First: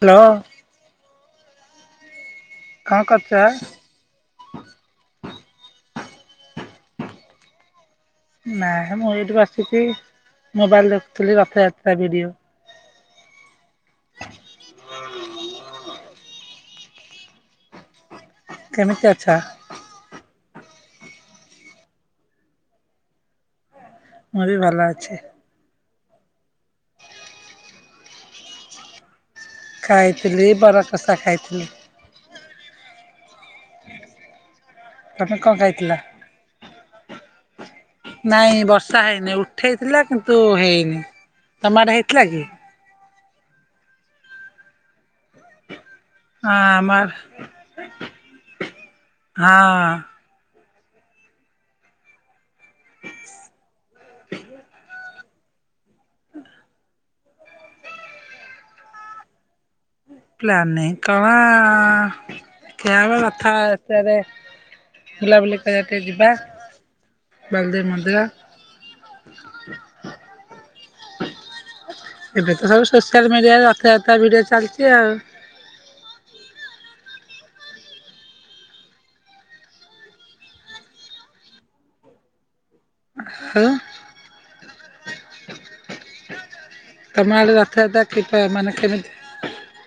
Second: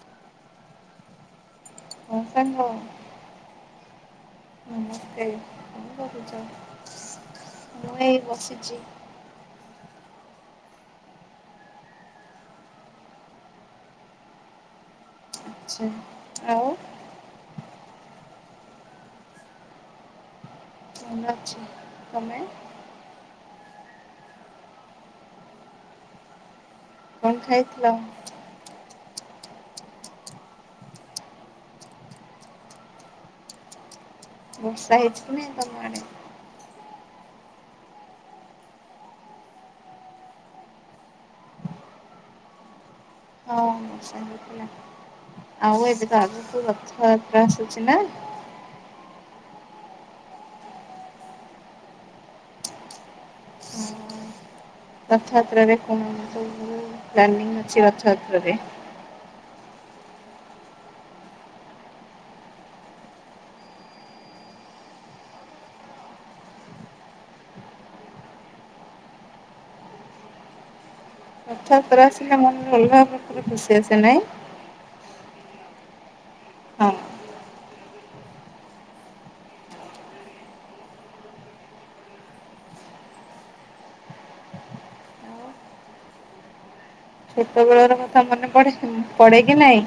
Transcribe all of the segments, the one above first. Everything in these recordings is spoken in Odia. ହ୍ୟାଲୋ। [inaudible] କଣ କରୁଚ? [inaudible] ବସିଛି। ନାଇ ମୁଁ ଏଇଠୁ ବସିଛିି ମୋବାଇଲ ଦେଖୁଥିଲି ରଥଯାତ୍ରା ଭିଡିଓ। ଆଛା ଆଉ। କେମିତି ଅଛ? ଭଲ ଅଛି ତମେ? ମୁଁ ବି ଭଲ ଅଛି। କଣ ଖାଇଥିଲ। ଖାଇଥିଲି ବରକଷା ଖାଇଥିଲି। ବର୍ଷା ହେଇଛି ତମେ କି ନାଇଁ କଣ ତମ ଖାଇଥିଲ? ଆଡେ। ନାଇଁ ବର୍ଷା ହେଇନି ଉଠେଇ ଥିଲା କିନ୍ତୁ ହେଇନି ତମଆଡେ ହେଇଥିଲା କି? ହଁ ଆଉ ଏବେ ହଁ ଆଗକୁ ଆମ ଆଡେ ରଥଯାତ୍ରା ସୂଚନା ହଁ। ହଁ, ରଥଯାତ୍ରାରେ କଣ ପ୍ଲାନିଙ୍ଗ ଅଛି ରଥଯାତ୍ରାରେ? ପ୍ଲାନିଂ କଣ। [unintelligible] ହବ ରଥଯାତ୍ରାରେ ବୁଲାବୁଲି କରିବା ଟିକେ ଯିବା। ବଲଦେବ ମନ୍ଦିର। ରଥଯାତ୍ରା ଆସିଲେ ଏବେ ତ ମନରେ ସବୁ ଅଲଗା ସୋସିଆଲ ପ୍ରକାର ମିଡିଆରେ ଖୁସି ଆସେ ରଥଯାତ୍ରା ନାଇଁ? ଭିଡିଓ ଚାଲିଛି ଆଉ। ହଁ। ହେଲା। ଛୋଟବେଳର କଥା କିପା ମାନେ ପଢେ କେମିତି ପଢେ କି ନାଇଁ?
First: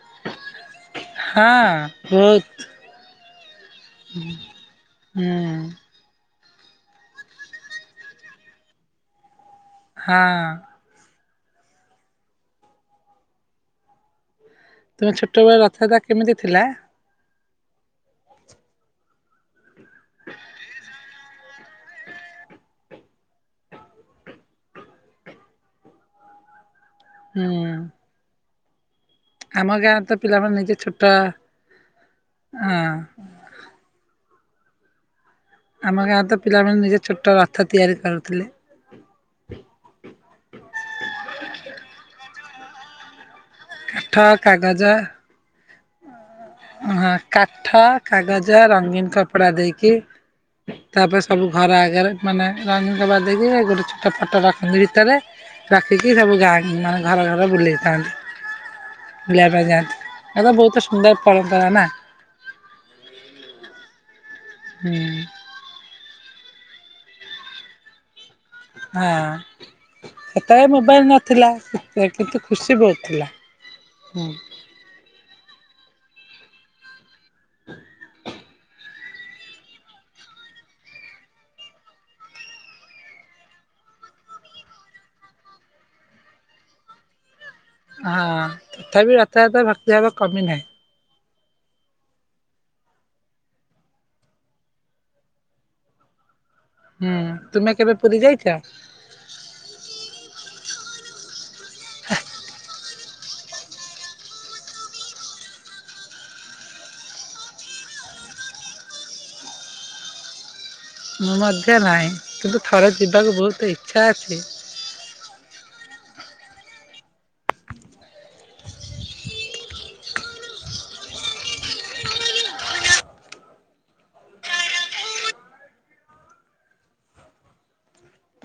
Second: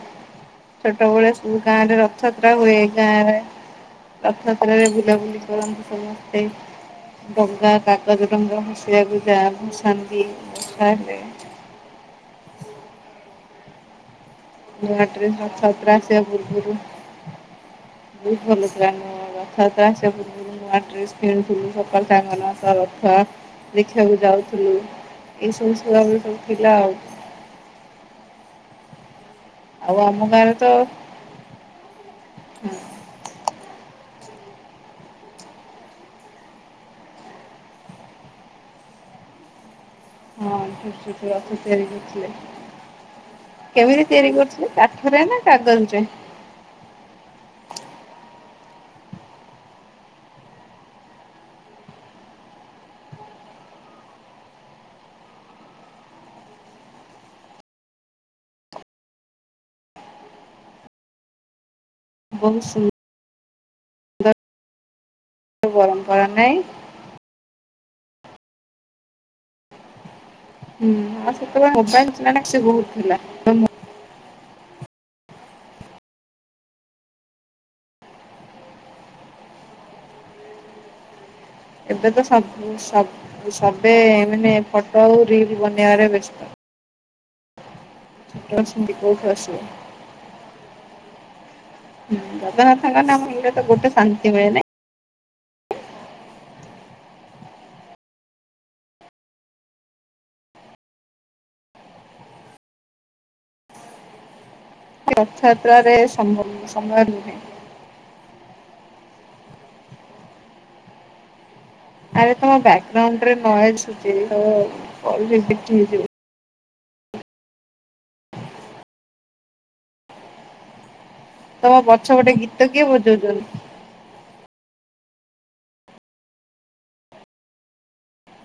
ଛୋଟବେଳେ ସବୁ ହଁ ଗାଁରେ ବହୁତ ରଥଯାତ୍ରା ହୁଏ ଗାଁ ରଥଯାତ୍ରରେ ବୁଲାବୁଲି ହୁଁ କରନ୍ତି ସବୁ। ସେ ଡଙ୍ଗା କାଗଜ ଡଙ୍ଗା ହସିବାକୁ ଯାଆ ହଁ ଶାନ୍ତି ଲାଗେ। ତୁମେ ବାଟରେ ଛୋଟବେଳେ ରଥଯାତ୍ରା ଆସିବା କେମିତି ଥିଲା? ପୂର୍ବରୁ ବହୁତ ଭଲ [unintelligible] ରଥଯାତ୍ରା ଆସିବା ପୂର୍ବରୁ ନୂଆ ଡ୍ରେସ କିଣି ଥିଲ ସକାଳୁ ସାଙ୍ଗମାନଙ୍କ ସହ ରଥ ଦେଖିବାକୁ ଯାଉଥିଲୁ। ଏଇସବୁ ଛୁଆବେଳୁ ସବୁ ଥିଲା ଆଉ। ହୁଁ। ଆମ ଗାଁରେ ତ ପିଲାମାନେ ନିଜେ ଛୋଟ ହଁ। ଆମ ଗାଁ ତ ପିଲାମାନେ ନିଜେ ଛୋଟ ରଥ ତିଆରି କରୁଥିଲେ। ହଁ ଛୋଟିଆ ରଥ ତିଆରି କରୁଥିଲେ। କେମିତି କାଠ ତିଆରି କରୁଥିଲେ କାଗଜ କାଠରେ ନା କାଗଜରେ? ହଁ କାଠ କାଗଜ ରଙ୍ଗୀନ କପଡ଼ା ଦେଇକି। ତାପରେ ସବୁ ଘର ଆଗରେ ମାନେ ରଙ୍ଗବା ଦେଇକି ଗୋଟେ ଛୋଟ ଫଟୋ ରଖନ୍ତି ଭିତରେ ରଖିକି ସବୁ ଗାଁ ମାନେ ଘର ଘରେ ବୁଲେଇଥାନ୍ତି। ବୁଲିବା ପାଇଁ ଯାଆନ୍ତି ଏବଂ ବହୁତ ସୁନ୍ଦର ପରମ୍ପରା ନା। ବହୁତ ସୁ ନ୍ଦର। ହୁଁ। କର ନାହିଁ। ହଁ। ସେତେବେଳେ ହୁଁ ମୋବାଇଲ ଆଉ ନଥିଲା ସେତେବେଳେ ମୋବାଇଲ ଥିଲା ନା କିନ୍ତୁ ସେ ଖୁସି ବହୁତ ଥିଲା ହଁ। ଏବେ ତ ସବୁ ସବ ସବେ ମାନଃ ଫଟୋ ଆଉ ରିଲ ବନେଇବାରେ ବ୍ୟସ୍ତ। ହଁ ଛୋଟ ସେମିତି ତଥାପି କୋଉଠୁ ଆସିବ ରଥଯାତ୍ରା ଭକ୍ତି ଭାବ କମି ନାହିଁ। ହୁଁ, ଜଗନ୍ନାଥଙ୍କ ନାମରେ ତ ଗୋଟେ ଶାନ୍ତି ମିଳେନା। ହଁ ତୁମେ କେବେ ପୁରୀ ଯାଇଛ? ହେ। ରଥଯାତ୍ରାରେ ସମ୍ଭମ ସମୟ ନୁହେଁ। [unintelligible] ଆରେ ତୋମ କିନ୍ତୁ ବ୍ୟାଗ୍ ଥରେ ଗ୍ରାଉଣ୍ଡ ଯିବାକୁ ରେ ବହୁତ ନଏଜ୍ ଇଚ୍ଛା ଶୁଭୁଚି ଅଛି। ତ [unintelligible] ତୋମ ପଛ ପଟେ ଗୀତ କିଏ ବଜଉଚନି?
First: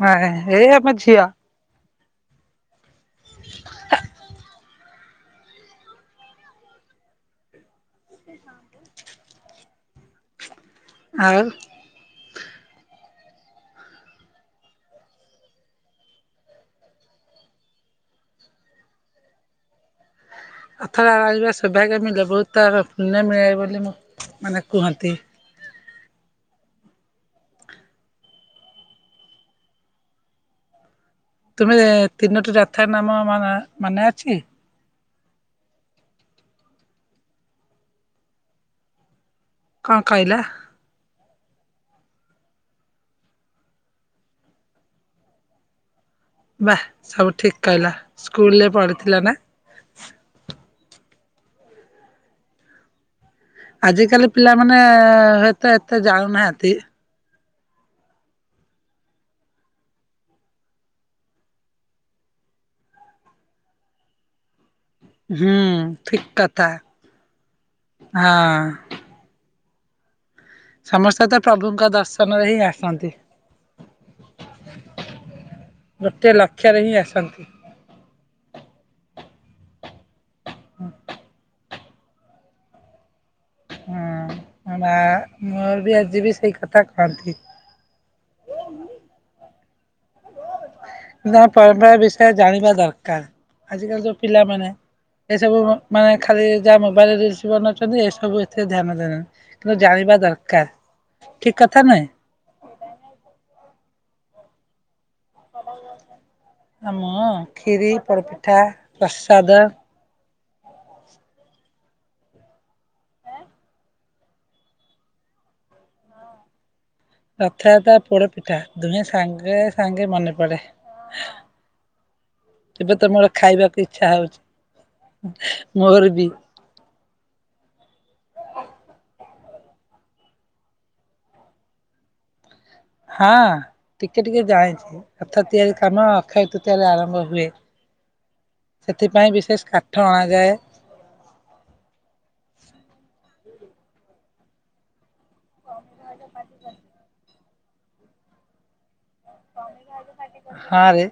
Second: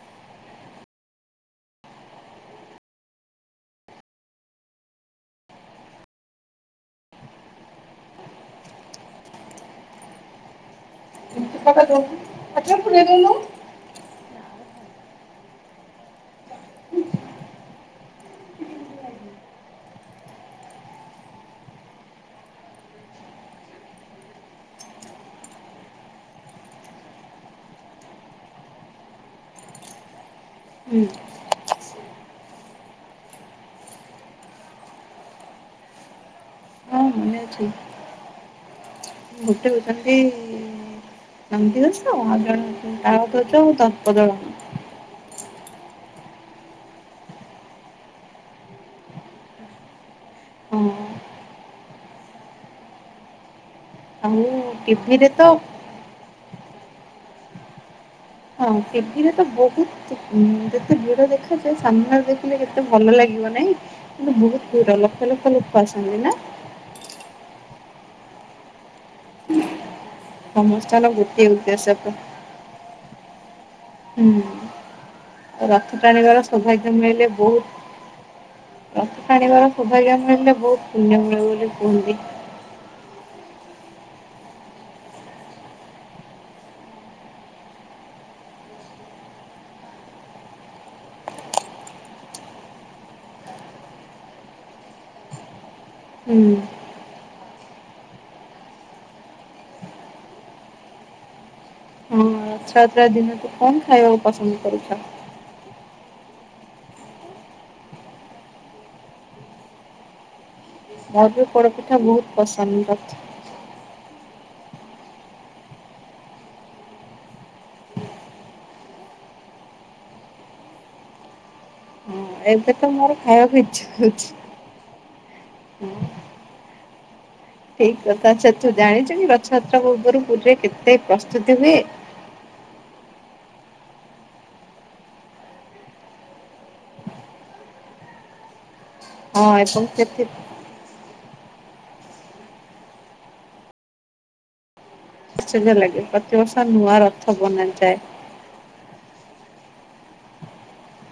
ହଁ ହେଇ ଆମ ଝିଅ। ଆଉ [unintelligible] ପଚାରୁଛି, ପଚାରୁଛି କାହିଁ କହିଲ? ଅଥରାର ଆଇବେ ସୁଭାଗମି [unintelligible] ପୁନମି ଆଏ ବୋଲି ମୁଁ ମାନେ କୁହନ୍ତି। ହୁଁ ତୁମେ ତିନୋଟି ରଥର ନାମ ମମେ ମନେ ଅଛି? ହଁ ମନେ ଅଛି। ଗୋଟେ କଣ ହଉଛନ୍ତି କହିଲା? ନନ୍ଦିଘୋଷ, ଆଉ ଜଣେ ହଉଛନ୍ତି ତାଳଧ୍ଵଜ ଓ ଦର୍ପଦଳନ। ବାଃ ସବୁ ଠିକ କହିଲ। ସ୍କୁଲ୍ ରେ ପଢିଥିଲ ନା? ହଁ ଆଜିକାଲି ଆଉ ପିଲାମାନେ ଟିଭିରେ ତ ହୁଏତ ଏତେ ଜାଣୁନାହାନ୍ତି। ହଁ ଟିଭିରେ ତ ବହୁତ ଯେ ଉଁ, ଯେତେ ଭିଡ ଦେଖାଯାଏ ସାମ୍ନାରେ ଦେଖିଲେ ଯେତେ ଭଲ ଲାଗିବ ନା [inaudible] କିନ୍ତୁ ବହୁତ ଭିଡ ଲକ୍ଷ ଲକ୍ଷ ହୁଁ ଲୋକ ଆସନ୍ତି ଠିକ ନା। କଥା ହଁ। ସମସ୍ତଙ୍କର ସମସ୍ତେ ତ ଗୋଟିଏ ପ୍ରଭୁଙ୍କ ଉଦ୍ଦେଶ୍ୟ ପ- ଦର୍ଶନ ରେ ହିଁ ଆସନ୍ତି। ହୁଁ, ରଥ ଗୋଟିଏ ଟାଣିବାର ଲକ୍ଷ୍ୟରେ ହିଁ ସୌଭାଗ୍ୟ ମିଳିଲେ ଆସନ୍ତି। ବହୁତ ରଥ ଟାଣିବାର ସୌଭାଗ୍ୟ ମିଳିଲେ ବହୁତ ପୁଣ୍ୟ ମିଳେ ବୋଲି କୁହନ୍ତି। ହଁ ଅଁ, ମା ମୋର ବି ଆଜି ବି ସେଇ କଥା କହନ୍ତି। ନା ପରମ୍ପରା ବିଷୟରେ ଜାଣିବା ଦରକାର। ଆଜିକାଲି ଯୋଉ ପିଲାମାନେ ଏସବୁ ମା-ମାନେ ହୁଁ ଖାଲି ଯାହା ମୋବାଇଲ୍ ରିଲ୍ସ ବନଭଛନ୍ତି ଏସବୁ ଏଥିରେ ଧ୍ୟାନ ଦେଲେ। କିନ୍ତୁ ଜାଣି ବା ଦରକାର ଠିକ କଥା ନୁହେଁ? ହଁ ରଥଯାତ୍ରା ଦିିନ କୁ କଣ ଖାଇବା ବହୁତ ପସନ୍ଦ କରୁଛ? ଆ, ମୁଁ ଖିରୀ ପୋଡପିଠା, ପ୍ରସାଦ ମୋର ବି ପୋଡ଼ପିଠା ବହୁତ ପସନ୍ଦ ଅଛି। ରଥଯାତ୍ରା ପୋଡପିଠା ଦୁହେଁ ସାଙ୍ଗେ ସାଙ୍ଗେ ମନେ ପଡେ। ଏବେ ତ ମୋର ଖାଇବାକୁ ଇଚ୍ଛା ହଉଛି। ହଁ ମୋର ବି। ଠିକ କଥା, ଆଚ୍ଛା ତୁ ଜାଣିଚନ୍ତି ରଥଯାତ୍ରା ପୂର୍ବରୁ ପୁରୀରେ କେତେ ପ୍ରସ୍ତୁତି ହୁଏ? ହଁ। ଟିକେ ଟିକେ ଜାଣିଛି। ରଥ ତିଆରି କାମ ଅକ୍ଷୟ ତୃତୀୟା ରେ ଆରମ୍ଭ ହୁଏ। ସେଥିପାଇଁ ହଁ ବିଶେଷ ଏବଂ କାଠ କେତେ ଅଣାଯାଏ। [unintelligible] ଲାଗେ ପ୍ରତିବର୍ଷ ନୂଆ ରଥ ବନା ଯାଏ। ପାଣିରେ ଆଜି କା ହଁ ରେ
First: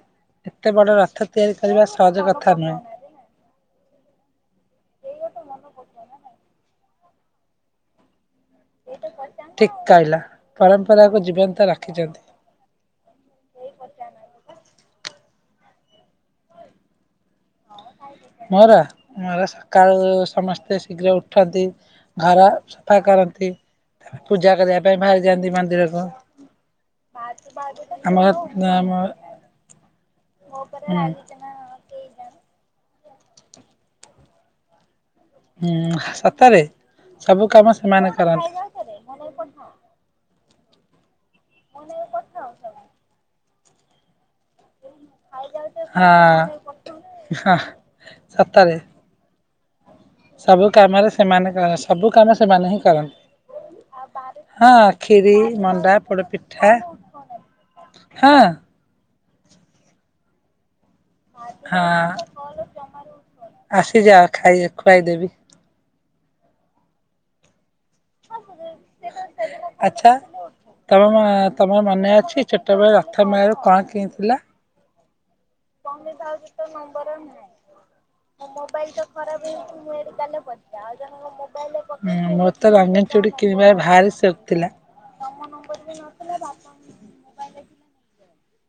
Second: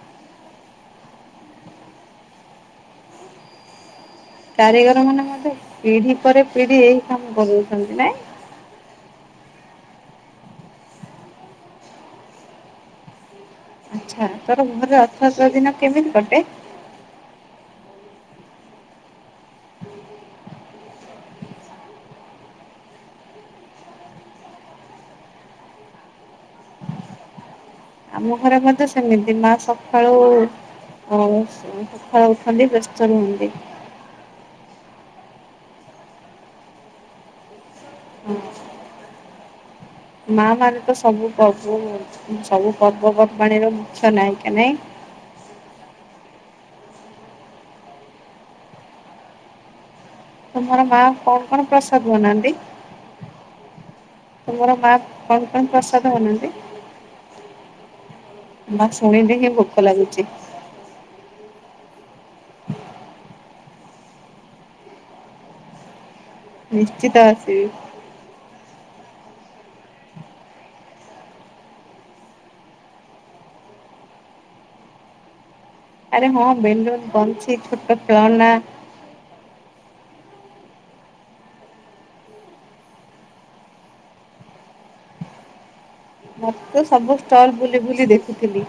ଏତେ ବଡ ରଥ ତିଆରି କରିବା ସହଜ କଥା ନୁହେଁ। ହ [unintelligible] କାରିଗର ମାନେ ମଧ୍ଯ ପିଢି ପରେ ପିଢି ଏଇ କାମ କରୁଛନ୍ତି ନାଇଁ? ଠିକ କହିଲ ପରମ୍ପରାକୁୁ ଜୀବନ୍ତ ରଖିଚନ୍ତି। ଆଚ୍ଛା ତୋର ଘରେ ରଥଯାତ୍ରା ଦିନ କେମିତି କଟେ? ମୋର ମୋର ସକାଳୁ ସମସ୍ତେ ଶୀଘ୍ର ଉଠନ୍ତି। ଘର ସଫା କର ରନ୍ତି, ତା ପାଇଁ ପୂଜା କରିବା ପାଇଁ ଭାରି ଯାଆନ୍ତି ମନ୍ଦିରକୁ। ଆମର ଆମ ଘରେ ମଧ୍ୟ ଆମ ସେମିତି ମା ସଖାଳୁ ହୁଁ। [unintelligible] ସଖାଳୁ ଉଠନ୍ତି, [unintelligible] ଚାଲେ ଏମତି। ହୁଁ, ସତରେ ସବୁ କାମ ସେମାନେ କରନ୍ତି। ମା ମାରେ ତ ସବୁ ପର୍ବୁ ସବୁ ପର୍ବପର୍ବାଣିର ମିଛ ନାହିଁ କି [inaudible] ଏନ ନେଇ [unintelligible] ହ ସତରେ ସବୁ ତୁମର ମା କାମରେ କଣ ସେମାନେ କଣ କର ପ୍ରସାଦ ସବୁ କାମ ବନାନ୍ତି? ସେମାନେ ହିଁ କରନ୍ତି। ତୁମର ହଁ ମା ଖିରି କଣ କଣ ମଣ୍ଡା ପ୍ରସାଦ ପୋଡ ବନାନ୍ତି? ପିଠା। ମା ଶୁଣିଲି ହିଁ ଭୋକ ଲାଗୁଛି। ହଁ ଆସିଯା ଖାଇ ଖୁଆଇଦେବି। ନିଶ୍ଚିତ ଆସିବି। ସିଏ ତ ସେ ଦିନ ଆଛା। ତମ ତମର ମନେ ଅଛି ଛୋଟବେଳ ରଥ ମୟାରୁ କଣ କିଣିଥିଲ? କମେଉ ଆରେ ହଁ ଗ ତ ବେଲୁନ ନମ୍ବର ନୁହଁ ବଂଶୀ ଛୋଟ ଆ ଖେଳନା ମୋବାଇଲ ତ ଖରାପ ହେଇଛି। ଆଉ ଜଣଙ୍କ ମୋବାଇଲି ମୋ ତ ରଙ୍ଗନ ଚୁଡ଼ି କିଣିବାର ଭାରି ଶୋଉକୁ ଥିଲା। ମୋ ନମ୍ବର ବି ନ ମତେ ସବୁ ଷ୍ଟଲ ବୁଲି ବୁଲି ଦେଖୁଥିଲି।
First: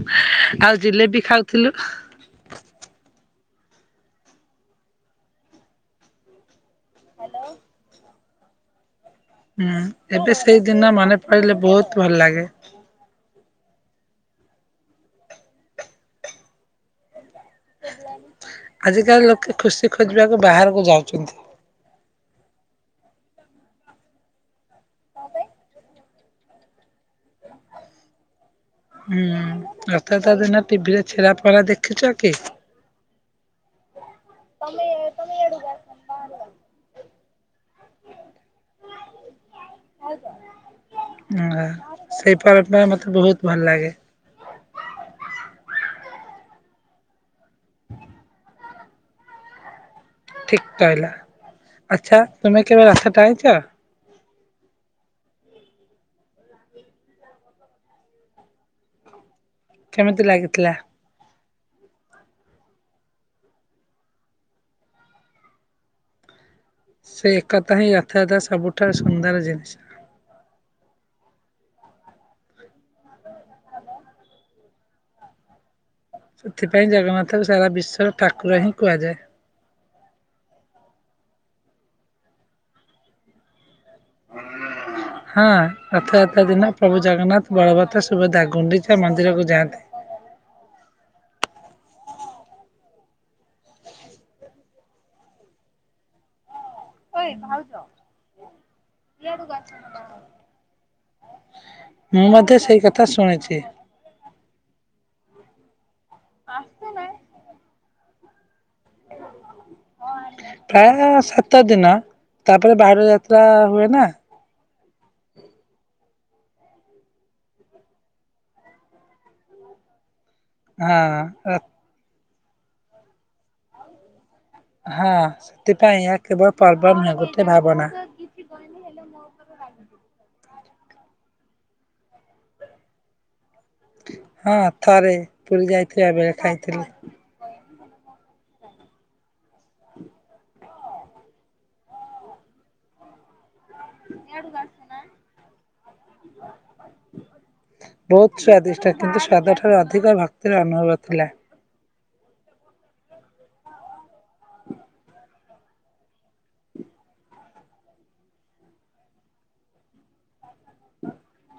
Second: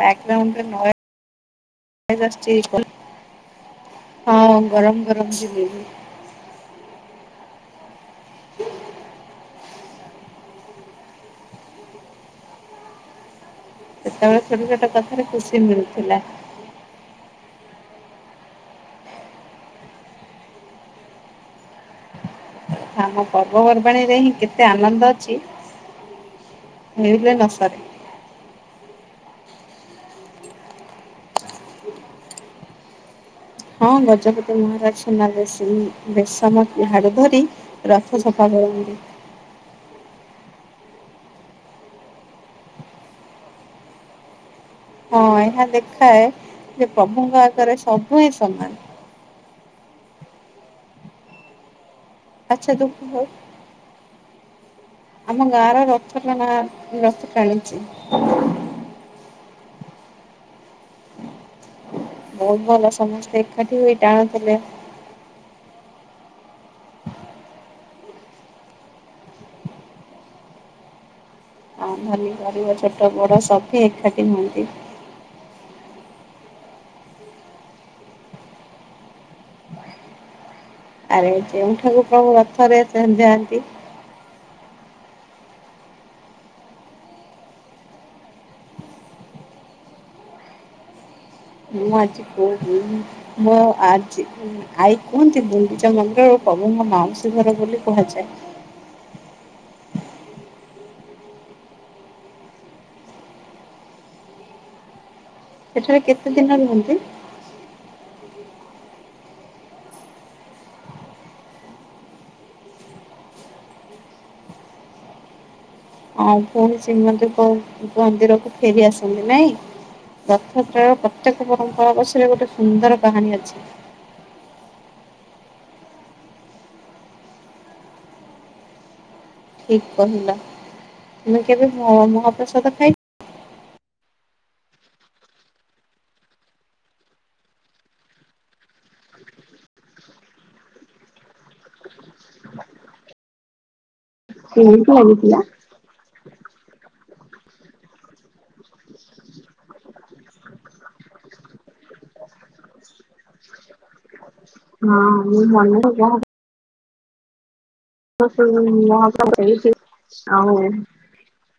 ବ୍ୟକଗ୍ରାଉଣ୍ଡଣ୍ଡେ ଆଉ ନ ଜିଲେବି ଖାଉଥିଲୁ। ନ ଆସଛି ଇକ୍ଲ ହଁ ଗରମ ଗରମ ଯିଲେପି। ହ୍ୟାଲୋ। ହୁଁ ଏବେ ସେଇଦିନ ମନେ ପିଲେ ବହୁତ ଭଲ ଲାଗେ। ସେତେବେଳେ ଛୋଟ ଛୋଟ କଥାରେ ଖୁସି ମିଳୁଥିଲା। ଆଜିକାଲି ଲୋକେ ଖୁସି ଖୋଜିବାକୁ ବାହାରକୁ ଯାଉଛନ୍ତି। ଆମ ପର୍ବପର୍ବାଣିରେ ହିଁ କେତେ ଆନନ୍ଦ ଅଛି। ହେଇିଲେ ନ ସାରେ। ହୁଁ ରଥଯାତ୍ରା ଦିନ ଟିଭି ରେ ଛେରା ପହରା ଦେଖିଛକି? ହଁ ଗଜପତି ମହାରାଜ ସୁନା ବେଶ ବେଶମ ହାଡୁ ଧରି ରଥ ସଫା କରନ୍ତି। ଭାଉଜ [inaudible] ଓହୋ ସେଇ ପର୍ବ ମ ମତେ ବହୁତ ଭଲ ଲାଗେ। ହଁ ଏହା ଦେଖାଏ ଯେ ପ୍ରଭୁଙ୍କ ଆଗରେ ସବୁ ହିଁ ସମାନ। ଠିକ କହିଲ ଆଚ୍ଛା ତୁମେ ଆଚ୍ଛା ତୁ କେବେ କହ ରଥ ଟାଣିଛ? ଆମ ଗାଁ ର ରଥ ଟଣା ରଥ ଟାଣିଛୁ। କେମିତି ଲାଗିଥିଲା? ବହୁତ ଭଲ ସମସ୍ତେ ଏକାଠି ହୋଇ ଟାଣୁଥିଲେ। ସେ ଏକତା ହିଁ ରଥାୟାତ ସବୁଠାରୁ ସୁନ୍ଦର ଜିନିଷ। ଆଉ ଧନୀ ଗରିବ ଛୋଟ ବଡ଼ ସବୁ ଏକାଠି ହୁଅନ୍ତି। ସେଥିପାଇଁ ଜଗନ୍ନାଥଙ୍କୁ ସାରା ବିଶ୍ଵର ଠାକୁର ହିଁ କୁହାଯାଏ। ଆରେ ଯେଉଁଠାକୁ ପ୍ରଭୁ ରଥରେ ଯାଆନ୍ତି। ହଁ। ହଁ ରଥଯାତ୍ରା ଦିନ ପ୍ରଭୁ ଜଗନ୍ନାଥ ବଳବତ ସୁଭଦା ଗୁଣ୍ଡିଚା ମନ୍ଦିରକୁ ଯାଆନ୍ତି। [unintelligible] ମୁଁ ଆଜି କହ ମୋ ଆଜି ଆଈ କୁହନ୍ତି ଗୁଣ୍ଡିଚା ମନ୍ଦିର ପ୍ରଭୁଙ୍କ ମାଉସୀ ଘର ବୋଲି କୁହାଯାଏ। ଲଡ଼ୁ ଗାଛ। ମୁଁ ମଧ୍ୟେ ସେଇ କଥା ଶୁଣିଛି। ସେଠାରେ କେତେ ଦିନ ରୁହନ୍ତି? [inaudible] ପ୍ରାୟ ସାତ ଦିନ ତାପରେ ବାହୁଡା଼ ଯାତ୍ରା ହୁଏ ନାଁ। ହଉ ପୁଣି ଶ୍ରୀମନ୍ଦି ମନ୍ଦିରକୁ ଫେରି ଆସନ୍ତି ନାଇଁ। ରଥଯାତ୍ରାର ହଁ ପ୍ରତ୍ୟେକ ରଥ ପରମ୍ପରା ପଛରେ ଗୋଟେ ସୁନ୍ଦର କାହାଣୀ ଅଛି। ହଁ ସେଥିପାଇଁ ଏହା କେବଳ ପର୍ବ ନୁହେଁ ଗୋଟେ ଭାବନା ଠିକ କହିଲା ତମେ କେବେ ମହାପ୍ରସାଦ ଖାଇଛ? ହଁ ଥରେ ପୁରୀ ଯାଇଥିବା ବେଳେ ଖାଇଥିଲି, କେମିତି ଲାଗିଥିଲା [inaudible] ବହୁତ ସଵାଦିଷ୍ଟ କିନ୍ତୁ ସ୍ୱାଦ ଠାରୁ ଅଧିକ ଭକ୍ତିର ଅନୁଭବ ଥିଲା ହଁ ମୁ ମ କ [inaudible] ମହସବ ହେଇଛି ଆଉ [inaudible] ହଁ [inaudible]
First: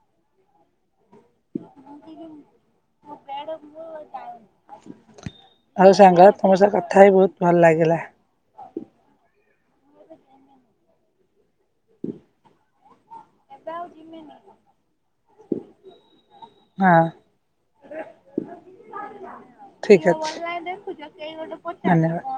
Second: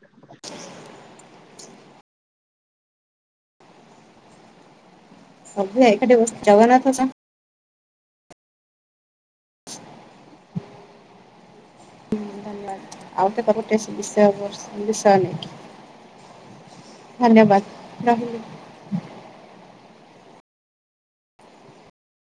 [inaudible] ମୁ ମୁ ବେଡ଼ ମୁ ଯ ସବୁ [inaudible] ଆଉ ଏକାଠି ସାଙ୍ଗ ବସି ତମ ସା ଜଗନ୍ନାଥ କଥା ବି ବହୁତ ଭଲ ଲାଗିଲା। ହୁଁ [inaudible] ଧନ୍ୟବାଦ। ଆଉ ତ ତା ଗୋଟେଷ୍ଟ ବିଷୟ ବିଷୟ ନେଇକି ହଁ [inaudible] ଧନ୍ୟବାଦ ରହିଲି। ଠିକ୍ ଅଛି ଧନ୍ୟବାଦ।